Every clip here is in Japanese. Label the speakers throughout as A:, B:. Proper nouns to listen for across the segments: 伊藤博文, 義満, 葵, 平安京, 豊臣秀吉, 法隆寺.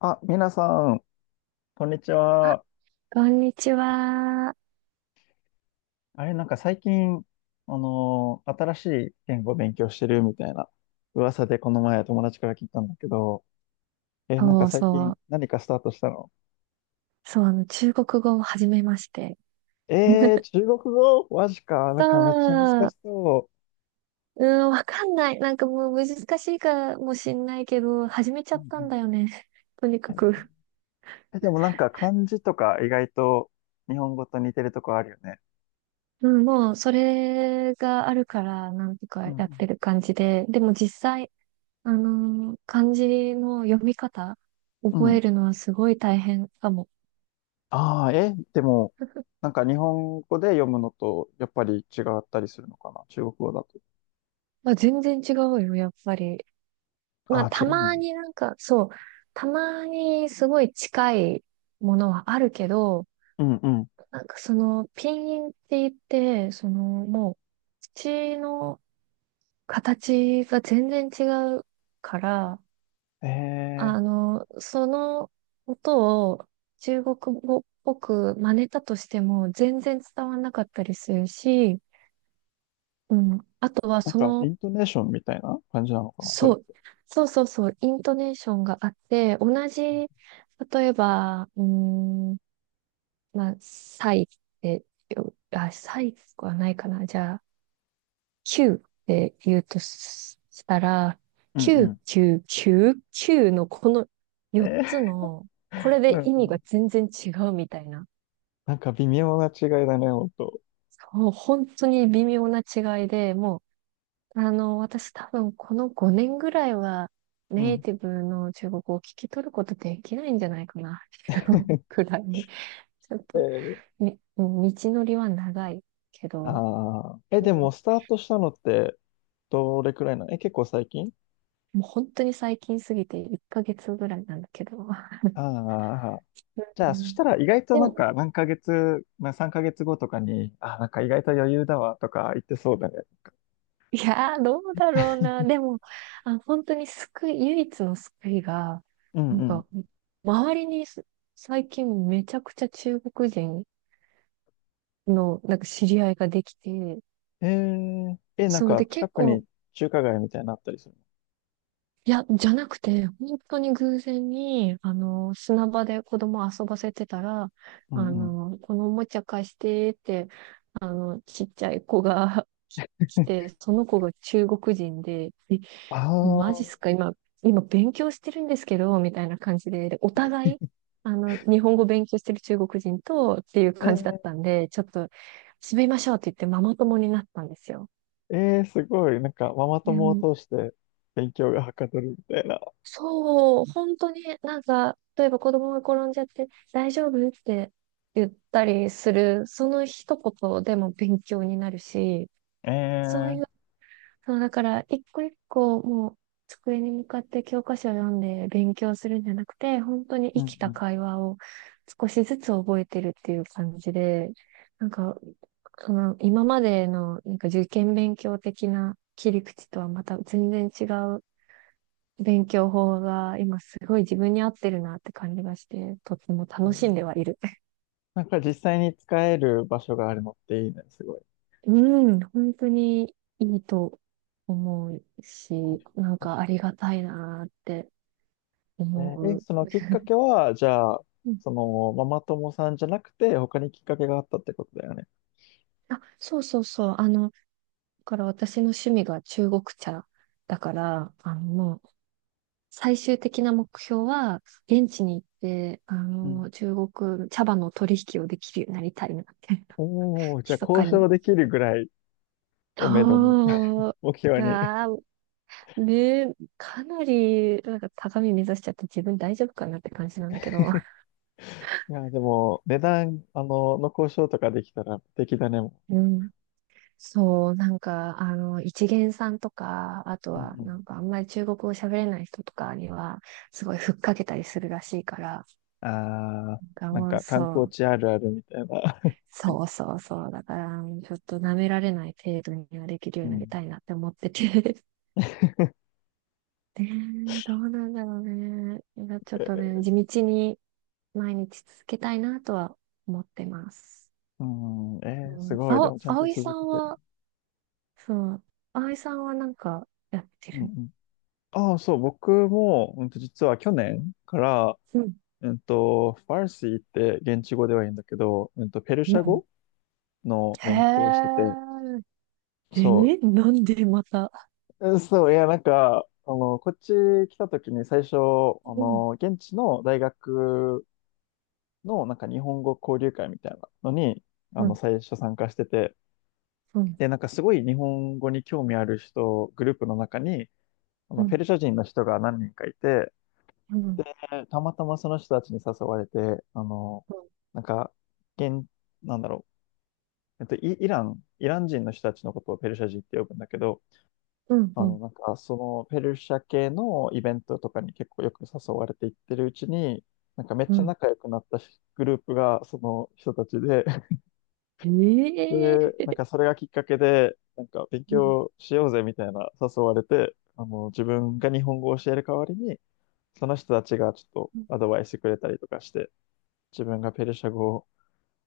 A: あ、皆さん、こんにち
B: あ、
A: は。
B: こんにちは。
A: あれ、なんか最近、新しい言語を勉強してるみたいな噂でこの前友達から聞いたんだけど、なんか
B: そう
A: 最
B: そ
A: 近
B: う。
A: 何かスタートしたの？
B: そう、中国語を始めまして。
A: 中国語マジか。な
B: そ
A: んかめっちゃ難し
B: う、
A: そ
B: うん、わかんない。なんかもう難しいかもしんないけど、始めちゃ
A: う。う
B: ったん
A: ん
B: だよね。とに
A: う
B: か
A: ん。
B: く。
A: でもなんか漢字とか意外と日本語と似てるとこあるよね。
B: うん、もう、それがあるから、なんとか
A: う
B: やって
A: ん
B: る感じで。でも実際、漢字の読み方、
A: うん。
B: 覚
A: う
B: え
A: ん。
B: るのはすごい大変かも。
A: ああ、でも、なんか日本語で読むのとやっぱり違ったりするのかな中国語だと。
B: まあ、全然違うよ、やっぱり。ま
A: あ
B: あ、
A: あ、違
B: た
A: うの。
B: まになんか、そう、たまにすごい近いものはあるけど、
A: うんうん。
B: なんかその、ピンインって言って、土の形が全然違うから、
A: えー、
B: あの、その音を中国語っぽく真似たとしても全然伝わんなかったりするし、うん。あとは
A: なん
B: そ
A: か、イ
B: の
A: ントネーションみたいな感じなのかな、それ
B: そ
A: っ
B: う、
A: て。
B: そうそうそう、イントネーションがあって、同じ、例えば、うーん、まあ、サイってよ、あ、サイはないかな。じゃあ、キューって言うとししたら、
A: うん
B: キ
A: う
B: キキュュューーーキューのこの
A: ん。
B: 4つの、これ
A: うんう
B: で意味
A: ん。
B: が全然違うみたいな。
A: なんか微妙な違いだね、ほんと。
B: そう、本当に微妙な違いで、もうあの、私多分この5年ぐらいは
A: う
B: ネイ
A: ん。
B: ティブの中国語を聞き取ることできないんじゃないかなっていう くらいに。ちょっ
A: え
B: と、
A: ー、
B: ね、うん道のりは長いけど、
A: あー、
B: う
A: でも、
B: ん
A: スタートしたのって、どれくらいなの？結構最近？
B: もう本当に最近すぎて1ヶ月ぐらいなんだけど。
A: ああ。じゃ
B: う
A: あ、そし
B: ん
A: たら意外と
B: で
A: なん
B: も、
A: か、何ヶ月、まあ、3ヶ月後とかに、あ、なんか意外と余裕だわ、とか言ってそうだね。
B: いやー、どうだろうな。でも、あ、本当に救い、唯一の救いが、
A: う
B: な
A: ん
B: ん
A: う
B: か、周りにす最近めちゃくちゃ中国人のなんか知り合いができて、
A: ん。ー、なん
B: そう
A: か、
B: で
A: 近
B: 結
A: く
B: 構、
A: に中華街みたいなのあったりする
B: いや、じゃなくて、本当に偶然に、あの、砂場で子供遊ばせてたら、
A: の？う
B: あ
A: んうん。
B: の、このおもちゃ貸してって、あの、ちっちゃい子が 来て、その子が中国人で、え、
A: あ
B: マジっ
A: あ、
B: すか、今勉強してるんですけど、みたいな感じで、でお互い、あの、日本語勉強してる中国人とっていう感じだっ
A: え
B: た
A: え
B: んで、ちょっと、締めましょうって言ってママ友になったんですよ。
A: すごい。なんか、ママ友を通して勉強がはかどるみたいな。
B: そう、本当になんか、例えば子供が転んじゃって、大丈夫って言ったりする、その一言でも勉強になるし、
A: え
B: そうい
A: ー、
B: う、そう、だから、一個一個もう机に向かって教科書を読んで勉強するんじゃなくて、本当に
A: う
B: 生
A: ん
B: き
A: う
B: た
A: ん。
B: 会話を少しずつ覚えてるっていう感じで、なんか、その今までのなんか受験勉強的な切り口とはまた全然違う勉強法が今すごい自分に合ってるなって感じがして、とっても
A: え
B: 楽しんで
A: ー
B: はいる。
A: なんか実際に使える場所があるのっていいね。すごい。
B: うん、本当にいいと思うし、
A: 確
B: なん
A: か
B: か
A: に。
B: ありがたいなって
A: えー
B: 思
A: え
B: う。
A: そのきっかけは、じゃあ、
B: うん
A: その、ママ友さんじゃなくて、他にきっかけがあったってことだよね。
B: あ、そうそうそう。あの、だから私の趣味が中国茶だから、最終的な目標は、現地に行って、あ
A: うん。
B: の、中国茶葉の取引をできるようになりたいなって、
A: おお、じゃあ
B: 密
A: 交
B: かに。
A: 渉できるぐらいをめどに、
B: そう。
A: 目
B: う
A: 標に。
B: わーねえ、かなり、なんか高み目指しちゃって自分大丈夫かなって感じなんだけど。
A: いや、でも、値段、の交渉とかできたら、敵だね、も
B: うん。そう、なんか、あの、一元さんとか、あと
A: う。う
B: は、な
A: ん。
B: んかあんまり中国語喋れない人とかには、すごいふっかけたりするらしいから、
A: ああ、
B: なんか
A: なん
B: もう
A: か観
B: そ
A: 光
B: う、
A: 地あるあるみたいな。
B: そうそうそう、だから、ちょっと舐められない程度にはできるよ
A: う
B: うになり
A: ん。
B: たいなって思ってて。ねえ、どうなんだろうね。いや ちょっ
A: え
B: とね、
A: ー
B: 地道に毎日続けたいなとは思ってます。
A: うん、
B: う
A: す
B: ん、
A: ごい。
B: あ
A: で
B: お、
A: もちゃんと
B: 葵さ
A: 続け
B: ん
A: てる。
B: は、そう、葵さんはなんかやって
A: うんう
B: る
A: ん。ああ、そう、僕も、実は去年から、
B: うん、
A: ファルシーって現地語では言うんだけど、ペル
B: う
A: シャ
B: ん。
A: 語の
B: へ
A: 勉強をしてて、
B: え、え
A: そ
B: ー、なんでまた。
A: う、そう、いや、なんか、こっち来た時に最初、
B: うん、
A: 現地の大学の、なんか日本語交流会みたいなのに、
B: うん、
A: 最初参加してて、
B: うん、
A: で、なんかすごい日本語に興味ある人、グループの中に、
B: う
A: ペ
B: ん、
A: ルシャ人の人が何人かいて、
B: うん、
A: で、たまたまその人たちに誘われて、あの、
B: う
A: なんか、現、なんだろう、イラン人の人たちのことをペルシャ人って呼ぶんだけど、
B: ん、うん、
A: なんか、そのペルシャ系のイベントとかに結構よく誘われていってるうちに、なんかめっ
B: う
A: ちゃ
B: ん。
A: 仲良くなったしグループがその人たちで、
B: ええ
A: で、なん
B: ー、
A: かそれがきっかけで、なんか勉
B: うん。
A: 強しようぜみたいな誘われて、自分が日本語を教える代わりに、その人たちがちょっ
B: うん
A: とアドバイスくれたりとかして、自分がペルシャ語を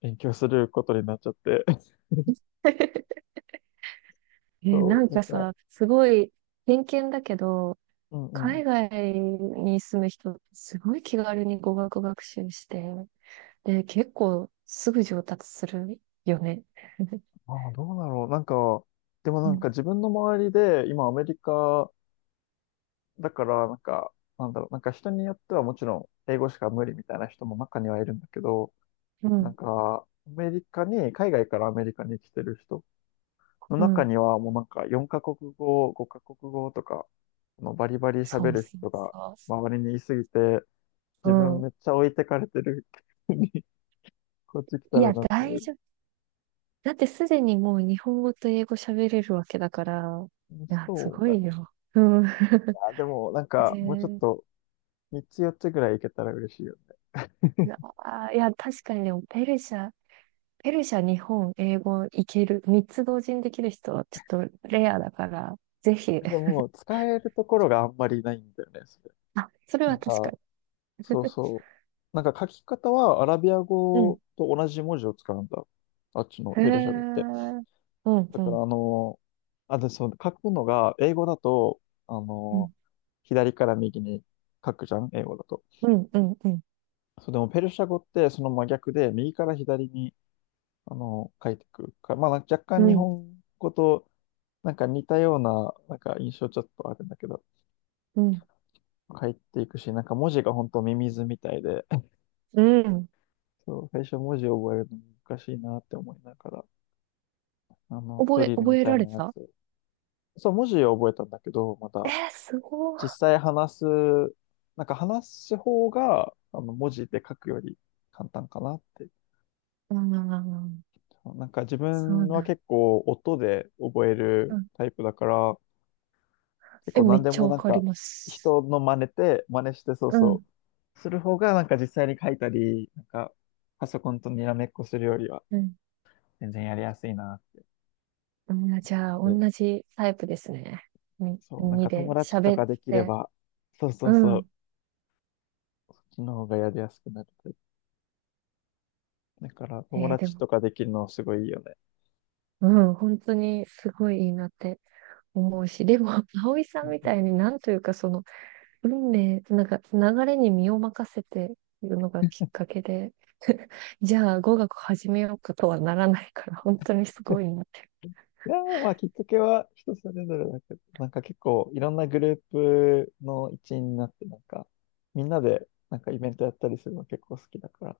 A: 勉強することになっちゃって、
B: えー、な
A: そ
B: ん
A: う、なん
B: か
A: か、
B: さ、すごい偏見だけど、
A: うんうん。
B: 海外に住む人、すごい気軽に語学学習して、で、結構すぐ上達するよね。
A: ああ、どうだろう。なんか、でも
B: う
A: なん
B: ん、
A: か自分の周りで、今アメリカだから、なんか、なんだろう、なんか人によってはもちろん英語しか無理みたいな人も中にはいるんだけど、
B: う
A: なん
B: ん
A: か、アメリカに、海外からアメリカに来てる人の
B: う
A: 中
B: ん。
A: にはもうなんか4カ国語、5カ国語とか、バリバリ
B: そ
A: 喋
B: う
A: る
B: そ
A: 人が
B: うそ
A: 周りにいすぎて、
B: う。う
A: 自分
B: ん。
A: めっちゃ置いてかれてる に、こっち来た
B: い
A: ら
B: や、
A: なっちゃ
B: 大
A: う。
B: 丈夫。だってすでにもう日本語と英語喋れるわけだから。いや、す
A: そう
B: ご
A: だ
B: い
A: ね。
B: よ。うん。
A: あ、でもなん
B: ねえ
A: かもうちょっ
B: ー
A: と3つ4つぐらいいけたら嬉しいよ
B: いやー、いや、確かにでも、ペルシャ、日本、英語いける。三つ同時にできる人はちょっとレアだから、ぜひ。
A: ね。で も使えるところがあんまりないんだよね、それ。
B: あ、それ
A: な
B: は
A: ん
B: 確か
A: か、
B: に。
A: そう そう。なんか書き方はアラビア
B: うん。
A: 語と同じ文字を使うんだ。あっちの
B: へえ。
A: ペルシャ語って。
B: うん、
A: だ
B: う
A: から、
B: ん、
A: あ、で、そう、書くのが、英語だと、あ
B: う
A: の、
B: ん、
A: 左から右に書くじゃん、英語だと。
B: うん、うん、うん、
A: そう、でも、ペルシャ語ってその真逆で、右から左に、書いてくるから、まあ、なんか若
B: う
A: 干日
B: ん、
A: 本語と、なんか似たような、なんか印象ちょっとあるんだけど、
B: うん。
A: 書いていくし、なんか文字が本当ミミズみたいで、
B: うん
A: そう、最初文字を覚えるの難しいなって思いながら、ドリルみ
B: 覚え
A: たい
B: られ
A: なや
B: た
A: つ。そう、文字を覚えたんだけど、ま
B: え
A: た、
B: ー、すごい。
A: 実際話す、なんか話す方が、文字で書くより簡単かなって。
B: ああ、
A: なんか自
B: そ
A: 分
B: う
A: は
B: なん。
A: 結構音で覚え
B: う
A: る
B: ん。
A: タイプだから、結
B: え、
A: 構
B: め
A: 何
B: っ
A: で
B: ちゃ
A: も
B: わ
A: なん
B: かり
A: か
B: ます。
A: 人の真似て、真似してそう
B: う
A: そ
B: ん。
A: う、する方がなんか実際に書いたり、なんかパソコンとにらめっこするよりは
B: うん。
A: 全然やりやすいなっ
B: あーじゃあ、
A: て。
B: 同じタイプですね。み、
A: そう、なん
B: に
A: か友
B: で
A: 達と
B: 喋っ
A: かできれ
B: て。
A: ば、そうそ
B: う
A: うそ
B: ん。
A: う、そっちの方がやりやすくなるタイプ。だから友
B: えーで
A: 達
B: も、
A: とかできるのすごいいいよね。
B: うん、本当にすごいいいなって思うし、でも、葵さ
A: う
B: ん
A: ん
B: み
A: う
B: た
A: ん。
B: いになんというか、その、運命、なんか流れに身を任せているのがきっかけで、じゃあ語学始めようかとはならないから、本当にすごいなって。
A: いやー、まあ、きっかけは人それぞれだけど、なんか結構いろんなグループの一員になって、なんか、みんなでなんかイベントやったりするの結構好きだか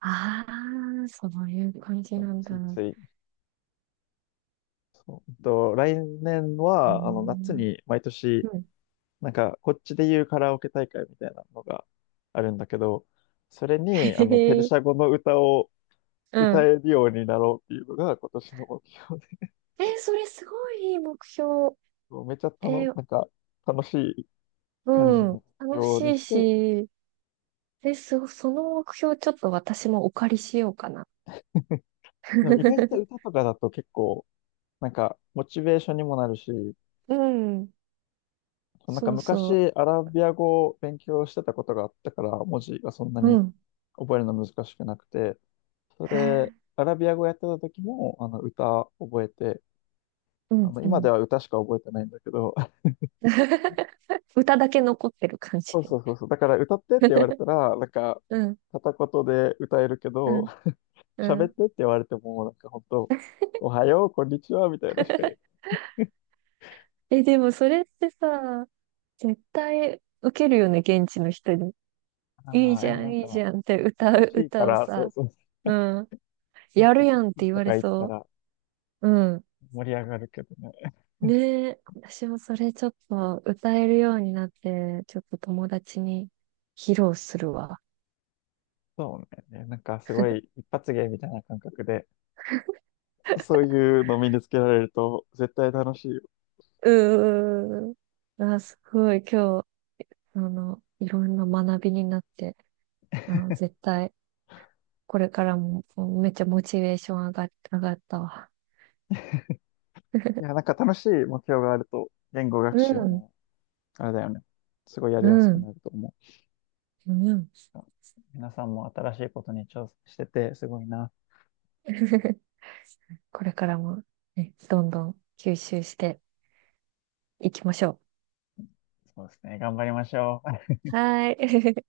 B: ああ、そういう感じ
A: ら、
B: なんだ。
A: ついつい。そう。来年
B: えー、
A: は、夏
B: う
A: に毎年、
B: ん。
A: なんか、こっちで言うカラオケ大会みたいなのがあるんだけど、それ に、
B: へ
A: ペル
B: へ
A: シャ語の歌を
B: う
A: 歌
B: ん。
A: えるようになろうっていうのが今年の目標で、
B: えー、それすごいいい目標。
A: もうめちゃた
B: え
A: の
B: ー、
A: なんか、楽しい感じ
B: うん。
A: の目
B: 楽し
A: 標に
B: い
A: して、
B: し、その目標ちょっと私もお借りしようかな。
A: でも意外と 歌とかだと結構、なんか、モチベーションにもなるし、
B: うん。
A: なんか
B: そうそ
A: 昔アラビア語を勉強してたことがあったから、文字がそんな
B: う。う
A: に
B: ん。
A: 覚えるの難しくなくて、そ
B: へ
A: れで、
B: え、
A: アラビア語やってた時も、歌覚えて、
B: うん、う
A: 今で
B: ん。
A: は歌しか覚えてないんだけど、
B: 歌だけ残ってる感じ。
A: そうそうそうそう、だから歌ってって言われ たら、なんか、
B: うん、
A: 片言で歌えるけ
B: う
A: ど、
B: ん、う
A: 喋っ
B: ん。
A: てって言われても、なんか本当、おはよう、こんにちは、みたいなしか言えない。
B: え、でもそれってさ、絶対受けるよね、現地の人に。いい
A: ああ、い
B: じ
A: や、
B: ゃ
A: な
B: ん、
A: ん
B: いいじ
A: か、
B: ゃんって
A: 楽しいか
B: 歌を
A: ら、そう
B: さ。
A: そう
B: うん。
A: なんか、
B: やるやんって言
A: と
B: わ
A: か
B: れ
A: 言った
B: そ
A: ら
B: う。うん。
A: 盛り上がるけどね。
B: ねえ、私もそれちょっと歌えるようになって、ちょっと友達に披露するわ。
A: そうね。なんかすごい一発芸みたいな感覚で、そういうの身につけられると絶対楽しいよ。
B: うーん。あ、すごい、今日、あの、いろんな学びになって、あの、絶対、これからも、もうめっちゃモチベーション上がったわ。
A: いや、なんか楽しい目標があると、言語
B: う
A: 学習
B: ん、
A: も、あれだよね。すごいやり
B: う
A: やすく
B: ん、
A: なると思う。
B: うん。
A: 皆さんも新しいことに挑戦してて、すごいな。
B: これからも、ね、どんどん吸収していきましょ
A: そうですね。頑張りましょう。
B: う。はーい。